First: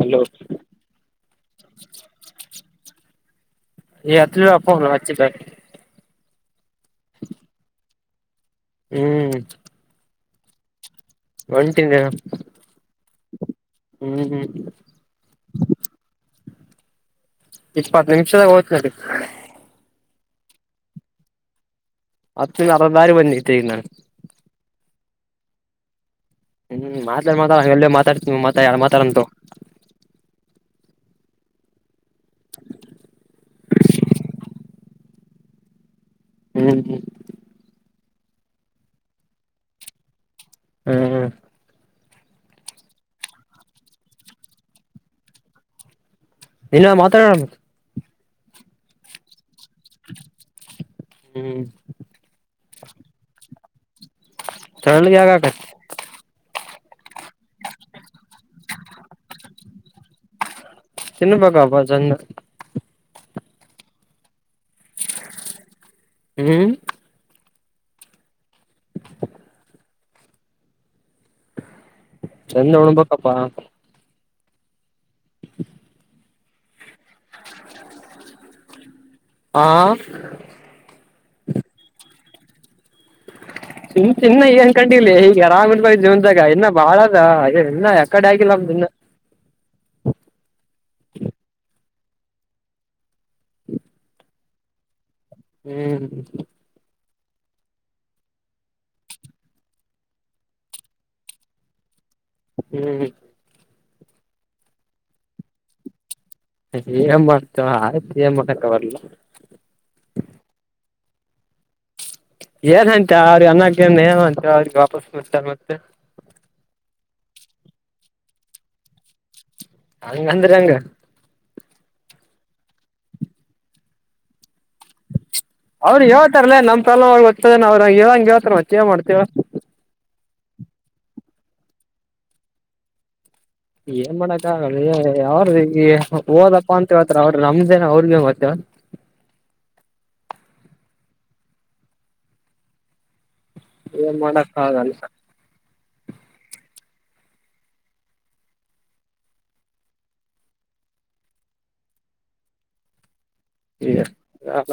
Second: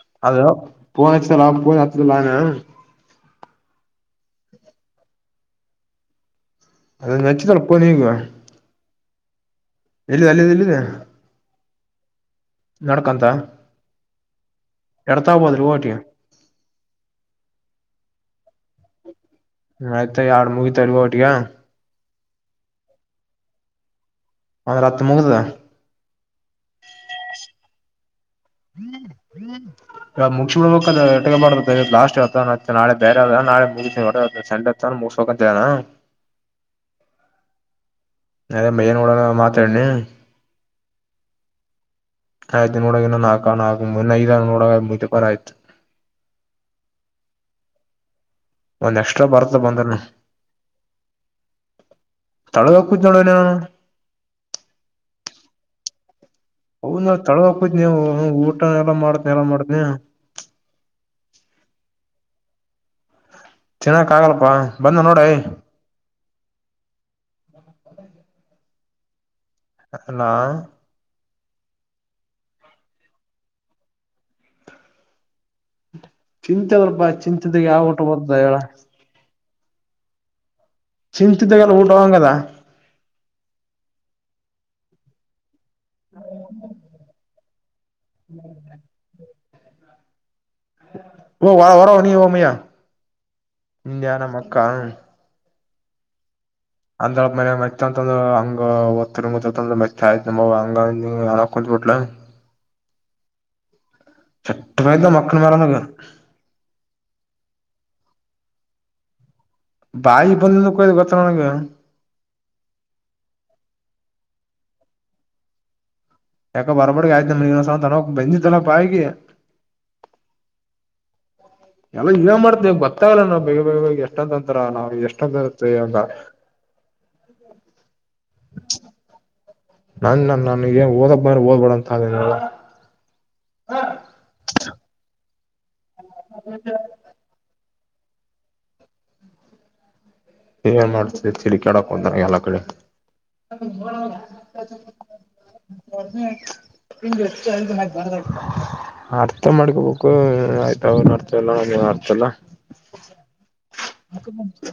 Hello [unintelligible] ಅದಚಿ ತಳಪನ್ನುವ ಹ್ಮ್ ಇಲ್ವ ಅಲ್ಲಿ ಇಲ್ವ ಒಂಟಿಂದ ನಡ್ಕಂತ ಎಡ್ತಾ ಹಬೋದ್ರಿ ಓಟಿ ಇಪ್ಪತ್ತು ನಿಮಿಷದಾಗ ಹೋತ ನಡಿ ಆಯ್ತ ಯಾರ ಮೂವಿ ತರವ ಟಗಾ ಹತ್ತು ಅರದರ ಮಂದಿತ ಒಂದಹತ್ ಮುಗ್ದ ಹ್ಮ್ ಮಾತಾಡ್ ಮತಾ ಹಂಗಗೆಲ್ಲೇ ಮಾತಾಡ್ ಮುಚ ಲಾಸ್ಟ್ ನಾಳೆ ಬೇರೆದ ನಾಳ ಮು ಹತ್ತ ಮುಗಕಂತ ಹ್ಮ್ ಹ್ಮ ಅದೇ ಮೈಯ ನೋಡೋಣ ಮಾತಾಡನ ಹ್ಮ್ ಹ್ಮ್ ಆಯ್ತು ನೋಡ ಇನ್ನು ನಾಲ್ಕು ನಾಲ್ಕು ಮು ಐದ ನೋಡ ಮು ಬರ ಆಯ್ತು ಇನ್ ಮಾತಾಡಬೇಕು ಒಂದ್ ಎಕ್ಸ್ಟ್ರ ಬರ್ತ ಬ ಹ್ಮ್ ತಳ ಹಕ್ಕೂ ನೋಡುವ ನ ಚಳಗೆ ಆಗಾಗಕ ಹೌದ ತಳ ಹಕದ್ ನೀವು ಊಟ ಎಲ್ಲ ಮಾಡತನಿ ಎಲ್ಲಾ ಮಾಡತನಿ ತಿನ್ನ ಬಾಗಬ ಚಂದ ಚೆನ್ನಕ್ ಆಗಲ್ಪ ಬಂದ ನೋಡ [inaudible] ಹ್ಮ್ ಅಲ್ಲಾ ಚಂದ ಉಣಬೇಕಪ್ಪಾ ಚಿಂತೆದ್ರ ಬಾ ಚಿಂತೆದಾಗ ಯಾವ ಊಟ ಬದ ಹೇಳ ಆ ಚಿಂತಿದ್ದಾಗಲ್ಲ ಊಟ ಹಂಗದ ಚ ಚಿನ್ನ ಈಏನ್ ಕಂಡಿಲ್ಲ ಈಗ ಆರಾಮನ್ ಬ ಜೀವನ್ದಾಗ ಇನ್ನ ಬಾಳ ಅದ ಯಕಡೆ ಆಗಿಲ್ಲಾಮ ನಿನ್ನ ವರ ನೀ ಮ ಇಂಡಿಯನ ಮಕ್ಕಾ ಹ್ಮ್ ಅಂದಳ ಮೇಲೆ ಮೆಚ್ಚ ಅಂತಂದ್ರ ಹಂಗ ಒತ್ತರಿಂಗಂದ ಮೆಚ್ಚ ಆಯ್ತ್ ನ ಹಂಗ ಅಣ ಕುತ್ಬಿಟ್ಲ ಹ್ಮ್ ಚಟ್ಟ ಬ್ದ ಮಕ್ಕಳ ಮೇಲೆ ಏನ್ ಮಾಡ್ತ ಆಯ್ತ ಏನ್ ಮಾಡಾಕ್ಕ ಬರ್ಲ್ಲ ಎತ್ತಣಗೆ ಹ ಅಂತಿಗೆ ವಾಪಸ್ ಮಾಡ್ತಾರೆ ಮತ್ತೆ ಯಾಕ ಬರಬಡ ಆಯ್ತ ನನ ಬೆಂದಿಲ ಪಾಯಿ ಹಂಗ ಅಂದ್ರ ಹಂಗ ಎಲ್ಲ ಈಗ ಮಾಡ್ ಗತ್ತಾಗಲ್ಲ ನಾವು ಬೇಗ ಬೇಗ ಬ ಎಷ್ಟ ಅಂತ ಅವರು ಹೇಳ್ತಾರಲ್ಲೇ ನಮ್ ಪ್ರಲ ಗದ್ತದ ಅವ್ರ ಹೇಳಂಗ ಹೇಳ್ತಾರ ಮತ್ತೇ ಮಾಡ್ತೇವ ನನ್ ನನ್ ನನ್ಗನ್ ಓದಕ್ ಮ ಓದ್ಬೇಡಂತ ಅನ ಏನ್ ಮಾಡಕ್ ಆಗಲ್ ಅವ್ರ ಓದಪ್ಪಾ ಅಂತ ಹೇಳತ್ರ ಅವ್ರಿ ನಮ ಅನ ಅವ್ರಿಗೆ ಮತೇವ ಏ ಮಾಡ್ತಿದೆ ಚಿಡಿಕಾಡಕ್ ಹಂತಾರ ಎಲ್ಲಾ ಕಡೆ ಹ ತಿ ಏನ್ ಮಾಡಕ್ ಆಗಲ್ಲ ಬಾರ ಆಯ್ತ ಅರ್ಥ ಮಾಡ್ಕೋಬೇಕು ಆಯ್ತ ಅವನು ಅರ್ಥ ಎಲ್ಲ ಅರ್ಥ ಅಲ್ಲ ಈಗ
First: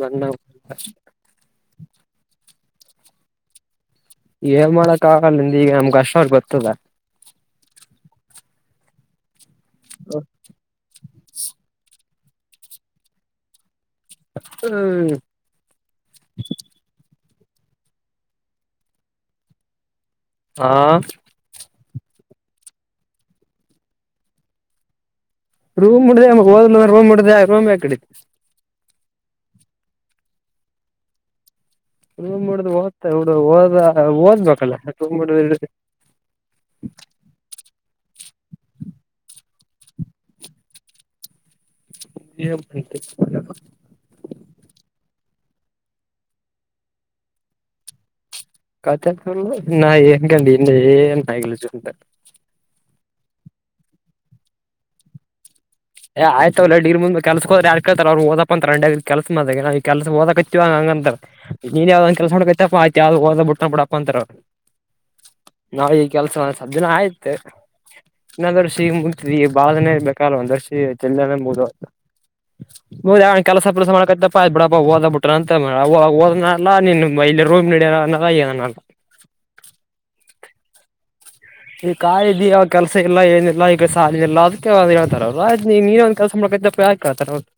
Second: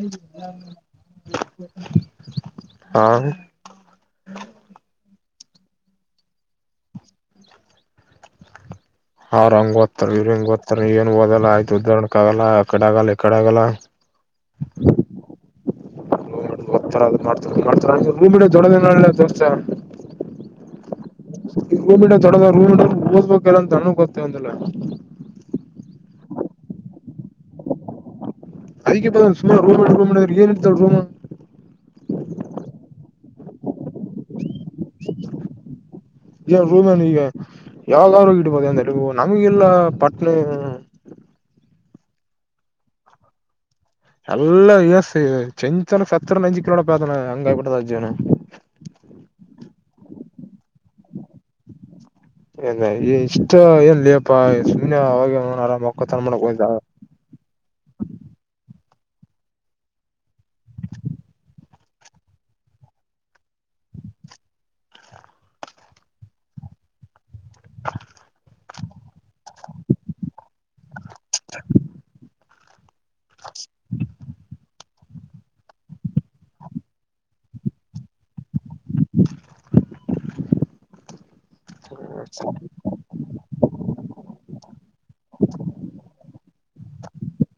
ಬ ಹಾ ಏನ್ ಮಾಡಕ್ ಆಗಲ್ಿಂದ ಈಗ ನಮ್ಗ ಅಷ್ಟವ್ರ ಗೊತ್ತದ ಅವ್ರ ಹಂಗ ಓತ್ತತಾರ ಇವ್ರ ಹಂಗ ದತ್ತತಾರ ಏನ್ ಓದಲ್ಲಾ ಆಯ್ು ಉದಹರಣಣಕ್ ಆಗಲ್ಲ ಆಕಡೆ ಆಗಲ್ಲ ಈಕಡೆ ಆಗಲ್ಲ ಹ್ಮ್ ಒತರದು ಮಾಡ್ತ ಮಾಡ್ತೂಮಿ ದೊಡದ ದೋರ್ಸ ಆಾ ರೂಮಿರ್ ದೊಡ್ಡದ ರೂ್ ಇರ್ ಓದ್ಬೇಕಲ್ಲ ಅ ಅನ ಗೊತ್ತೆ ಒಂದಲ್ಲ ರೂಮ್ ಉಡ್ದೆಮಗ್ ಹೋದ್ ರೂಮ್ಡ್ದ ರೂಮ್ ಯ ಕಡತಿ ಅದಕ್ಕೆಪ್ಪ ಸುಮಾರ ರೂಮ್ ರೂಮ್ ಏನ್ ಇಡ್ತ ರೂಮ್ ಹೂ್ಬಡುದು್ ಓದ್ತಾ ಹಡ ಓದ ಓದ್ಬೇಕಲ್ಲ ತೂ್ಡ್ಡ ಏ ರೂಮೇನ್ ಈಗ ಯಾವ್ದ್ರ ಇಡ್ಬೋುದು ಅಂತ ಹೇಳ ನಮಗೆ ಲ್ಲ ಪಟ್ನಿ ಹಿಡ್ದ ಎಲ್ಲ ಇಸ್ ಚಂಚನ ಸತ್ತರು ನೆಂಜ ಕಲೋಡ ಪ್ರತನೆ ಹಂಗಾಯ್ಬಿಟ್ಟದ ಜನ ಕತ ನ ಏನ್ಕಿ ಇನ್ನ ಏ ನ ಚೂ ಇಲ್ಲ ಈ ಇಷ್ಟ ಎನ್ಲ್ಲಿಪ್ಪ ಸುಮ್ನೆ ಅವಾಗ ಆರಾಮ ಏ ಆಯ್ತಲ್ಲ ಡಗ ಮುಂದ ಕೆಲ್ಸ ಹೋದ್ರ ಯಾ ಕತಾರ ಅವರು ದಪ್ಪ ಅಂತ ಕೆಲ್ಸ ಮಾಡದ ನ ಈ ಕೆಲ್ಸ ಓದಕ ಹಚ್ಚವ ಹಂಗ ಅಂತರ್ ನೀನ್ ಯಾವ್ದ ಕೆಸ ಮಾಡಕತಪ್ಪಯ ಯ್ಓದ ಬಿುಟ್ಟ ಬಿಡಪ್ಪ ಅ ರ ಹ ನಾವ್ ಈ ಕೆಲ್ಸ ಸ ಜಿನ ಆಯ್ತು ಮತ್ತೆ ಇನ್ನೊಂದರ್ಷ ಈಗ ಮುಂತಿದ ಈ ಬಳನೇ ಬೇಕಲ್ಲ ಒಂದರ್ಸ ಎದುಯದ ಕೆಲಸ ಕೆಲಸ ಮಾಡ್ಕತಪ್ಪ ಬಿಡ ಹೋದ ಬಿಟ್ರ ಅಂತಲ್ಲಲ್ಲಿ ರೂಮ್ ಅನ್ನಲ್ಲ ಈ ಕಾಯಿದ ಕೆಲಸ ಇಲ್ಲ ಏನಿಲ್ಲ ಈಗ ಸಾಲ ಇಿಲ್ಲ ಅದಕ್ಕೆ ಒಂದ ಹೇತಾರ ಅವ್ ನೀ ನೀನು ಒಂದ್ ಕೆಲಸ ಮಾಡ್ಕಪ್ಪ ಯಾಕೆ ಕಥೌದು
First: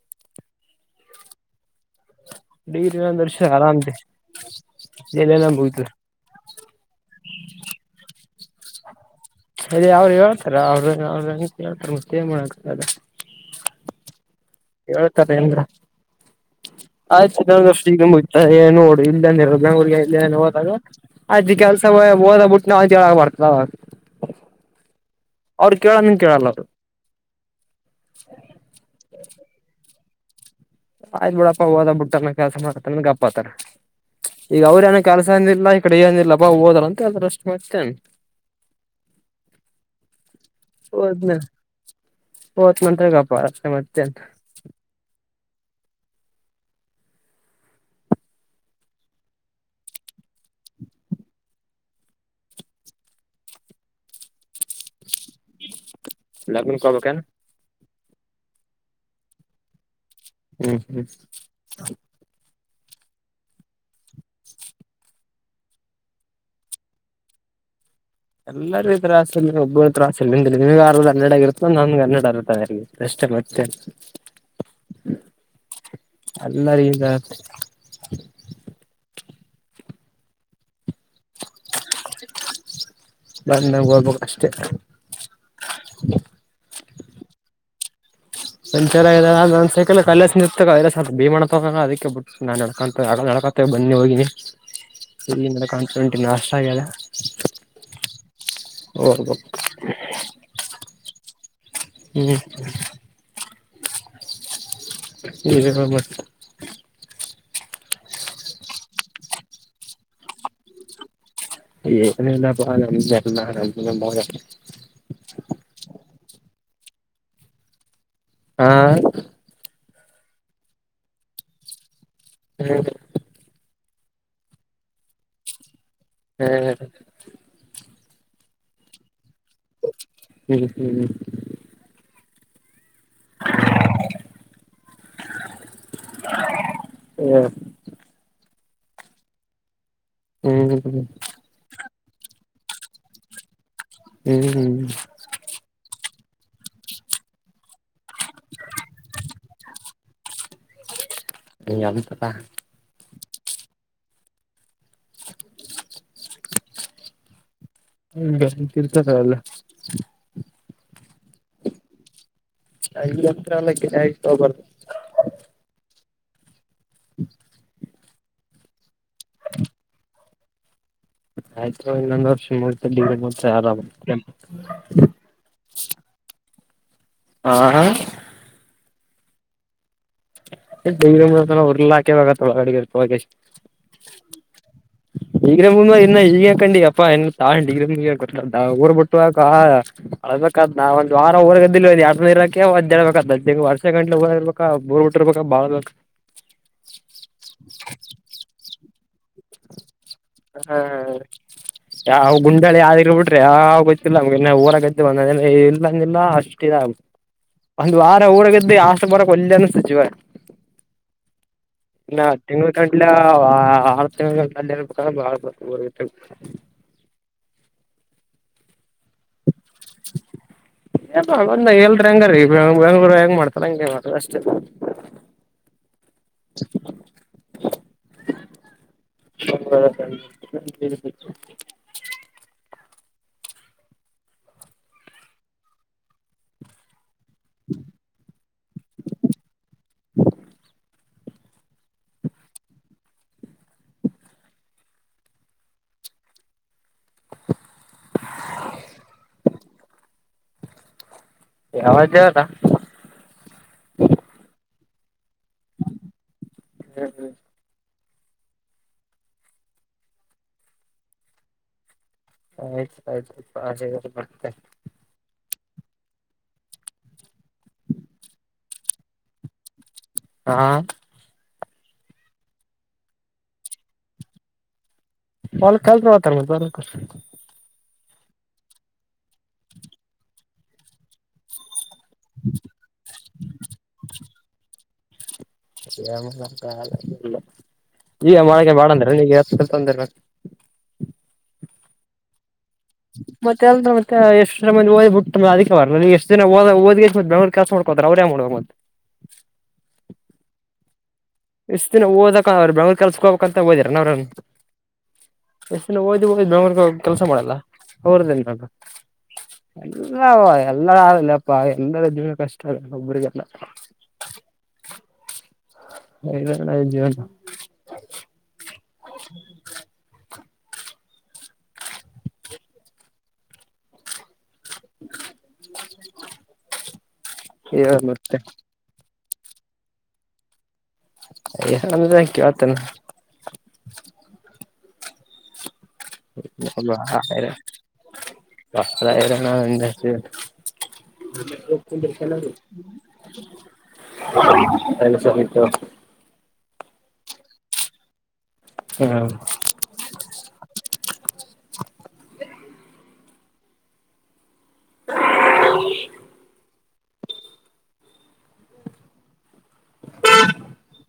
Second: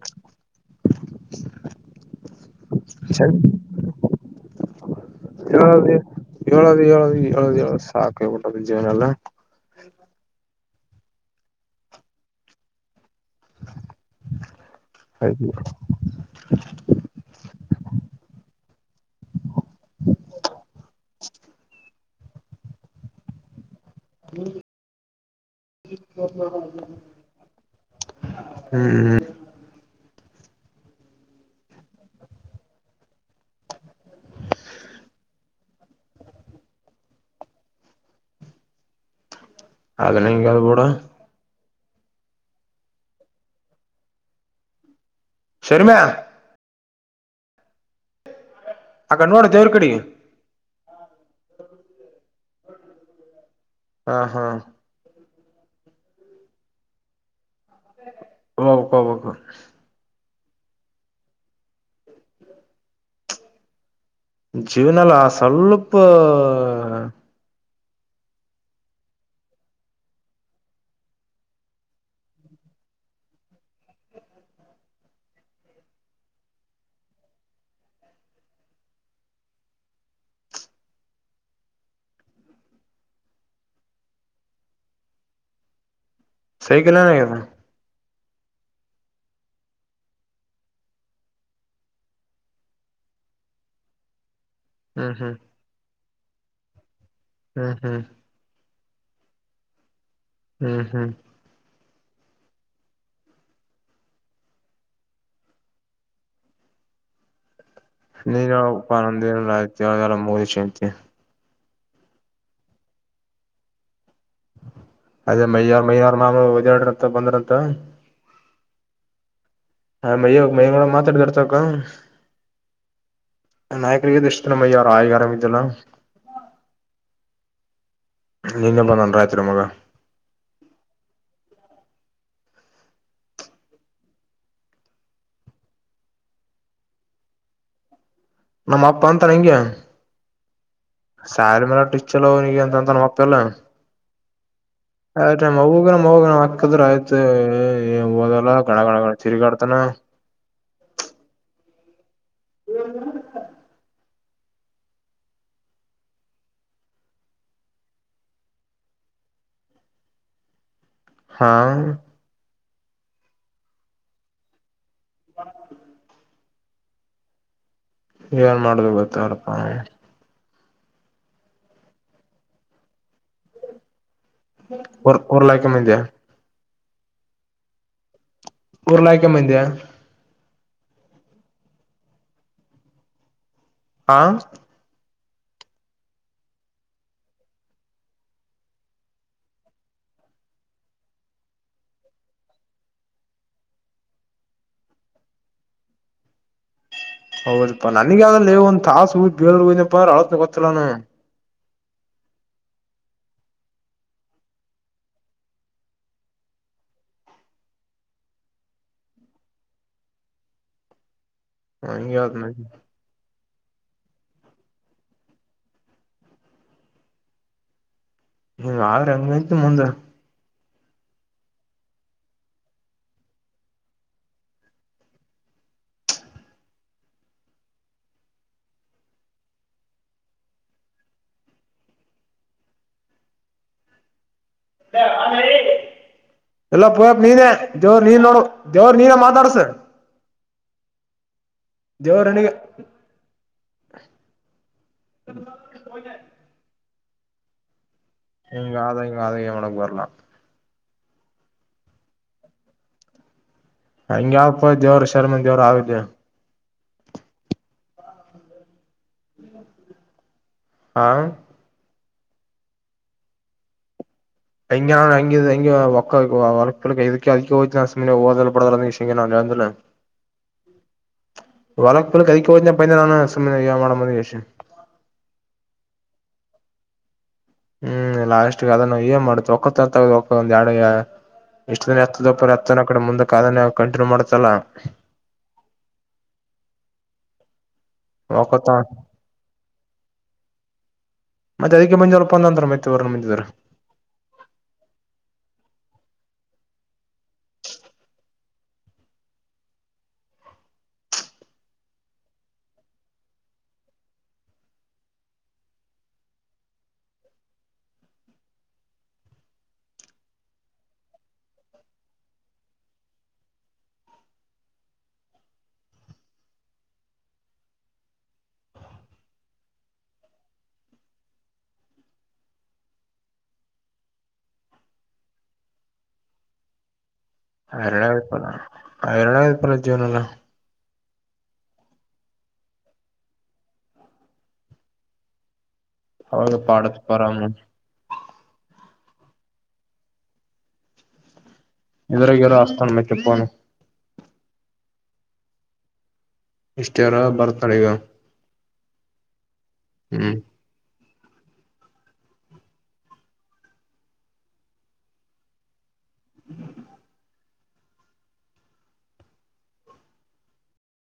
ಡರಿಿನರ್ಷ ಆರಾಮ್ದ ಹೇಳಏಳ ್ ಸಾಕೇಬಿಟ್ಟದ ಜವನಲ್ಲ ಅೇ ಅವ್ರು ಹೇಳ್ತಾರ ಅವ್ರು ಅವ ಹೇಳ್ತಾರ ಮತ್ತೆ ಮಾಡತ ಹಾಗದು ಆ್ ಚ್ತ ಏನು ನೋಡು ಇಲ್ಲ ನಿರ್ದ ಹುಗ ಇಲ್ಲ ಏ ಹೋದಾಗ ಅ್ ಕಾಲ ಸಮಯ ಹೋದ ಬಿಟ್ಟು ನಾವಂತೇಳ ಆಬಾರತಲ್ಲ ಕೇಳಲ್ಲ ಅವ್ರು ಹ ಹ್ಮ್ ಆಯ್ತ್ು ಬಿಡಪ್ಪಾ ಹೋದ ಬ ಬಿಟ್ಟನ ಕೆಲಸ ಮಾಡ್ಕತಂದ ಗಪ್ಾತ್ತಾರ ಈಗ ಅವ್ರ ಏನೋ ಕೆಲಸ ಅಂದಿಲ್ಲ ಈ ಕಡೆ ಏನಿಲ್ಲಾ ಬಾ ಓದಾರ ಅಂತ ಎಲ್ಲ ಅಷ್ಟು ಮಾಡ್ತೇನೆ ಹಾಗದುನ ಕಲ್ಬಡ ತ್ ಮಂತ್ ಗಪಾರ ಮತ್ತೆ ಶರ್ಮ್ಯಾ ಅ ಕ ನೋಡ ದೇವರ್ ಕಡೆ ಹಾ ಹಾ ಲಗ್ನ್ ಕಬೇಕನ್ ಹಕಬಬೇಕ ಹ್ಮ್ ಹ್ಮ್. ಜೀವನಲಾ ಸ್ವಲ್ಪ. ಎಲ್ಲರಿಗು ತ್ರಾಸ ಇಲ್ಲ ಒಬ್ಬರು ತತ್ರಾಸ ಇಲ್ಲಂದ್ರೆ ನಿನಗ ಹರದ ಹನ್ಯಾಡ್ ಆಗಿರುತ್ತ ನನ್ಗೆ ಹರದ ಹಾನ್ಯಾಡ್ ಆಗಿರ್ತೇತಿ ಅಷ್ಟೆ. ಮತ್ತೇನ. [inaudible] ಅಲ್ಲಾ ರೀ ಇದ. ನ ನಗ ಹೋಗ್ಬೇಕ ಅಷ್ಟೆ. ಸೈಕಲಾನದ. ಸಂಚಂದ ಸೈಕಲ್ ಕಲ ನಿತ ಭೀಮ ಅದಕ್ಕೆ ಬಿಟ್ಟ ನಾ ನಕಂತ. ಪಾತ್ರೆ ಬನ್ನಿ ಹೋಗಿನಿ ಹ್ಮ್ ಹ್ಮ್ ಇಲ್ಲಿಂದನ ಕಾನ್ಫಿಡೆಂಟ್ ಇನ್ನು ಅಷ್ಟ ಆಗ್ಯದೆ. ಹ್ಮ್ ಹ್ಮ್. [inaudible] ಹ್ಮ್ ಹ್ಮ್. ಹ್ಮ್. ನೀವೇ ಹೇಳಬೇಕ. ನೀ ನ ಪಂದಿನಲ್ಲ ಹಂಗ ಅಂದ್ರ ಚೇಂತ. ಏನಿಲ್ಲಾ. [inaudible] ಅದೇ ಮೈಯಾರ್ ಮೈಯಾರ ಮಾಮ ಒದಡಂತ ಬಂದ್ರಂತ. ಹಾ. ಹ ಮೈಯ ಮೈಯಡ ಮಾತಾಡ್ತಾರ್ತಕ್ಕ. ಹ್ಮ. ನಾಯಕರಿಗೆಗ ಇಷ್ಟತನಮ್ಮ ಯಾರ ಆಗಾರಾಮ ಇದ್ದಲ್ಲ. ಏಯ್. ನಿನ್ನೆ ಬಂದ ಒಂದ ಆಯ್ತ. ಹ್ಮ್ ಹ್ಮ್ ಹ್ಮ್. [inaudible] ಹ್ಮ. ನಮ್ಮ ಅಪ್ಪ ಅಂತಾಳೆ ಇಂಗೆ. ಹ್ಮ್. ಸ್ಯಾರಿ ಮಲೆಟ ಚೊಲೋ ಅವನಿಗೆ ಅಂತ ಅಂತಾನ ನಮ್ಮಪೆಲ್ಲ. ಹ್ಮ್ ಹ್ಮ್. ಹೋಗಣ ನಮ್ಮ ಹಾಕದ್ರ ಆಯ್ತ ಓದಲ್ಲ ಗಣ ಗಣ ಗಣ ತೀರ್ಗ್ಯಾಡ್ತನ. ಎಂತದ. [inaudible] [inaudible] ಹ್ಮ್ ಬ್ಯಾಸಿಗ್ ಕಿರ್ಚದ ಅಲ್ಲೆ. ಹಾ. ಈ ಒತ್ರಲ್ಲ ಕೆ ತ ಬ್ರಾದ. ಹ. [inaudible] [inaudible] ಏನ್ ಮಾಡುದು ಗೊತ್ತಲಪ್ಪ. ಆಯ್ತ್ ತೊಗೊ ಇನ್ನೊಂದ್ ವರ್ಷ ಮೂತ ಡಿಗ್ರಿ ಮುಗೀತ ಆರಾಮ. ಒ ರ್ ಲಾಯಕಮ್ಮಿಂದ. ಹಾ. ಓರ್ಲಾಕ್ಯ ಮಂದ್ಯ. [inaudible] ಹಾಕೆವಾಗತ್ತ ಒಳಗ ಅಡಗೆ ಇರ್ತ. [inaudible] ಹಾ. ಈಗ್ರ ಮು ಇನ್ನ ಈಗ ಕಂಡಿ ಅಪ್ಪಾ ನ್ ತಾಳ ಡಿಗ್ರಿ ಮುಗ್ಯಕ್ ತಾಳ ಊರ್ ಬಿಟ್ಟುಕ. ಅಳ್ಬೇಕಾದ್ ನಾ ಒಂದ ವಾರ ಊರಗದ ಎ ಇಕೆ ಒದ್ಡ್ಬೇಕ ವರ್ಷ ಗಂಟ ಊರ್ಬೇಕ. ಟ್ಟಿರ್ಬೇಕ ಬಾಳ್ಬಕ್. [unintelligible] ಹೌದಪ್ಪಾ ನನಗ ಅದಲ್ಲ ಒಂದ್ ತಾಸ ಹದ್ ಬಲ್ ನಪ್ಪಳತ್ ಹಾ ಗೊತ್ತಲ್ಲಾನ ಯಾವ ಗುಂಡಾಳಿ ಯಾವಿ ಬಿಟ್ರೆ ಯಾವ ಗೊತ್ತಿಲ್ಲ ನಮಗ ಊರ ಗದ್ದು ಬಂದ ಇಲ್ಲಂದಿಲ್ಲ ಅಷ್ಟುಿದ ಒಂದು ವಾರ ಊರಗದ್ದು ಆಷ್ಟ ಬರಕ್ ಒಲ್ಲ ಅನ್ತ ಜಿವ ಹಂಗೆ ಇನ್ನ ಆತ್ ತಿಂಗಳ ಕಂಡಲೆ ಬ ಹ ಅವ್ರಂಗಂತ ಮುಂದ ಎಲ್ಲ ಒಂದ ಎಲ್ರ ಹೆಂಗರೀ ಬೆಂಗ್ಳೂರು ಹೆಂಗ್ ಮಾಡ್ತಾರ ಹಂಗಗೆ ಮಾಡ್ತ ಅಷ್ಟೆ [unintelligible] ಹ ನ [unintelligible] ಎಲ್ಲ ಪಯ ನೀನೇ ದೇವ್ರ ನೀನ್ ನೋಡು ದೇವ್ರ ನೀನ ಮಾತಾಡ್ಸರ್ ಜೋರಣಿ ಹ [unintelligible] ಹೆಂಗ ಆದ ಇಂಗ ಆದಿಗೆ ಅವನಕ್ಕೆ ಬರಲಾ ಯಾವಾಗಾವದ ಶರ್ಮಂದ ದವರ ಆದ ಹಾ ಆಯ್ತು ಆಯ್ತು ಭಯ ಒ ವರ್ ಇದಕ್ಕೆ ಅಕ ನ ಸುಲ ಪಡದಲ್ಲಿ ನಾ ನಂದಿಲ್ಲ ಹಾ ವಳಕ್ ಪಲ್ ಕದಕ್ಕೆ ಹೋ ಪ ನಾನು ಸುಮ್ಮ ಮಾಡ ಯಷನೆ ಒಲ್ ಕಲ್ಸ ಹತಾರೆ ಬರ ಹ್ಮಸ್ ಅದನ್ನ ಏನ್ ಮಾಡುತ್ತ ಒಕ್ಕ ತಗ ಒಂದ ಎರಡು ಎಷ್ಟ ಹ ಹತ್ತದ ಹತ್ತನ ಕಡೆ ಮುಂದಕ್ಕೆ ಆದ ಕಂಟಿನ್ಯೂ ಮಾಡ್ತಲ್ಲ ಅ ನ ಕಾಲ ಈಗ ಒಕ್ಕತ್ತ ಮಾಡಳಗ ಮಾಡಂದ್ರ ನೀ ತೊಂದ್ರ ಮತ್ತೆ ಅದಕ್ಕೆ ಮಂ ಒಂದಂತ ಮತ್ತೆ ಇವ್ರನ್ನ ಬಂದಿದ್ರು ಮತ್ತೆ ಅಲ್ ಮತ್ತೆ ಎಷ್ಟು ಜನ ಮಂದಿ ಓದ್ಬ ಬಿಟ್ಟಂದ್ರೆ ಅದಕ್ಕೆ ಬರಲ್ಲ ನೀ ಎಷ್ಟು ಓದ ಬೆಂಗಳೂರು ಕೆಲಸ ಮಾಡ್ಕೋ ಅವ್ರೇ ಮಾಡ ಮತ್ತ ಎಷ್ಟು ದಿನ ಓದಕ ಅವ್ರರು ಬೆಂಗಳೂರು ಕೆಲ್ಸ ಹೋಗಬೇಕಕ್ಂತ ಓದಿರ ನ ಅವ್ರ ಎಷ್ಟಿನ ಓದ್ ಓದ್ ಬೆರಗ ಕೆಲಸ ಮಾಡಲ್ಲ ಅವ್ರದ್ದನ್ ಮಾಡ್ಬೇಕು ಎಲ್ಲ ಎಲ್ಲಾರ ಆಗಲ್ಲಪ್ಪ ಎಲ್ಲರ ಜೀವ ಕಷ್ಟ ಆಗಲ್ಲ ಒಬ್ರರಿಗೆಲ್ಲ [unintelligible] ನ ಜೀವನ್ [unintelligible] ಆನರ ಮತ್ತೆ ರೂಪಲ್ಲ ಆರಣಾಯರ ರೂಪಲ್ಲ ಜೀವನಲ್ಲ ಅಯ್ಯ ಅಂದಕ ಮತ್ತನಾ ಅವಾಗ ಪಾಡತ್ ಪರಾಮ [unintelligible] ಪ್ರರ ನ ಎಂದ ಎದುರಗೆರೋ ಆಸ್ನ ಮ ತಪ್ಪನು ಎಲ್ಲ ಸಿತು ಇಷ್ಟ ಯಾರ ಬರ್ತಾಳ ಈಗ ಹ್ಮ ಹ್ಮ್ [unintelligible]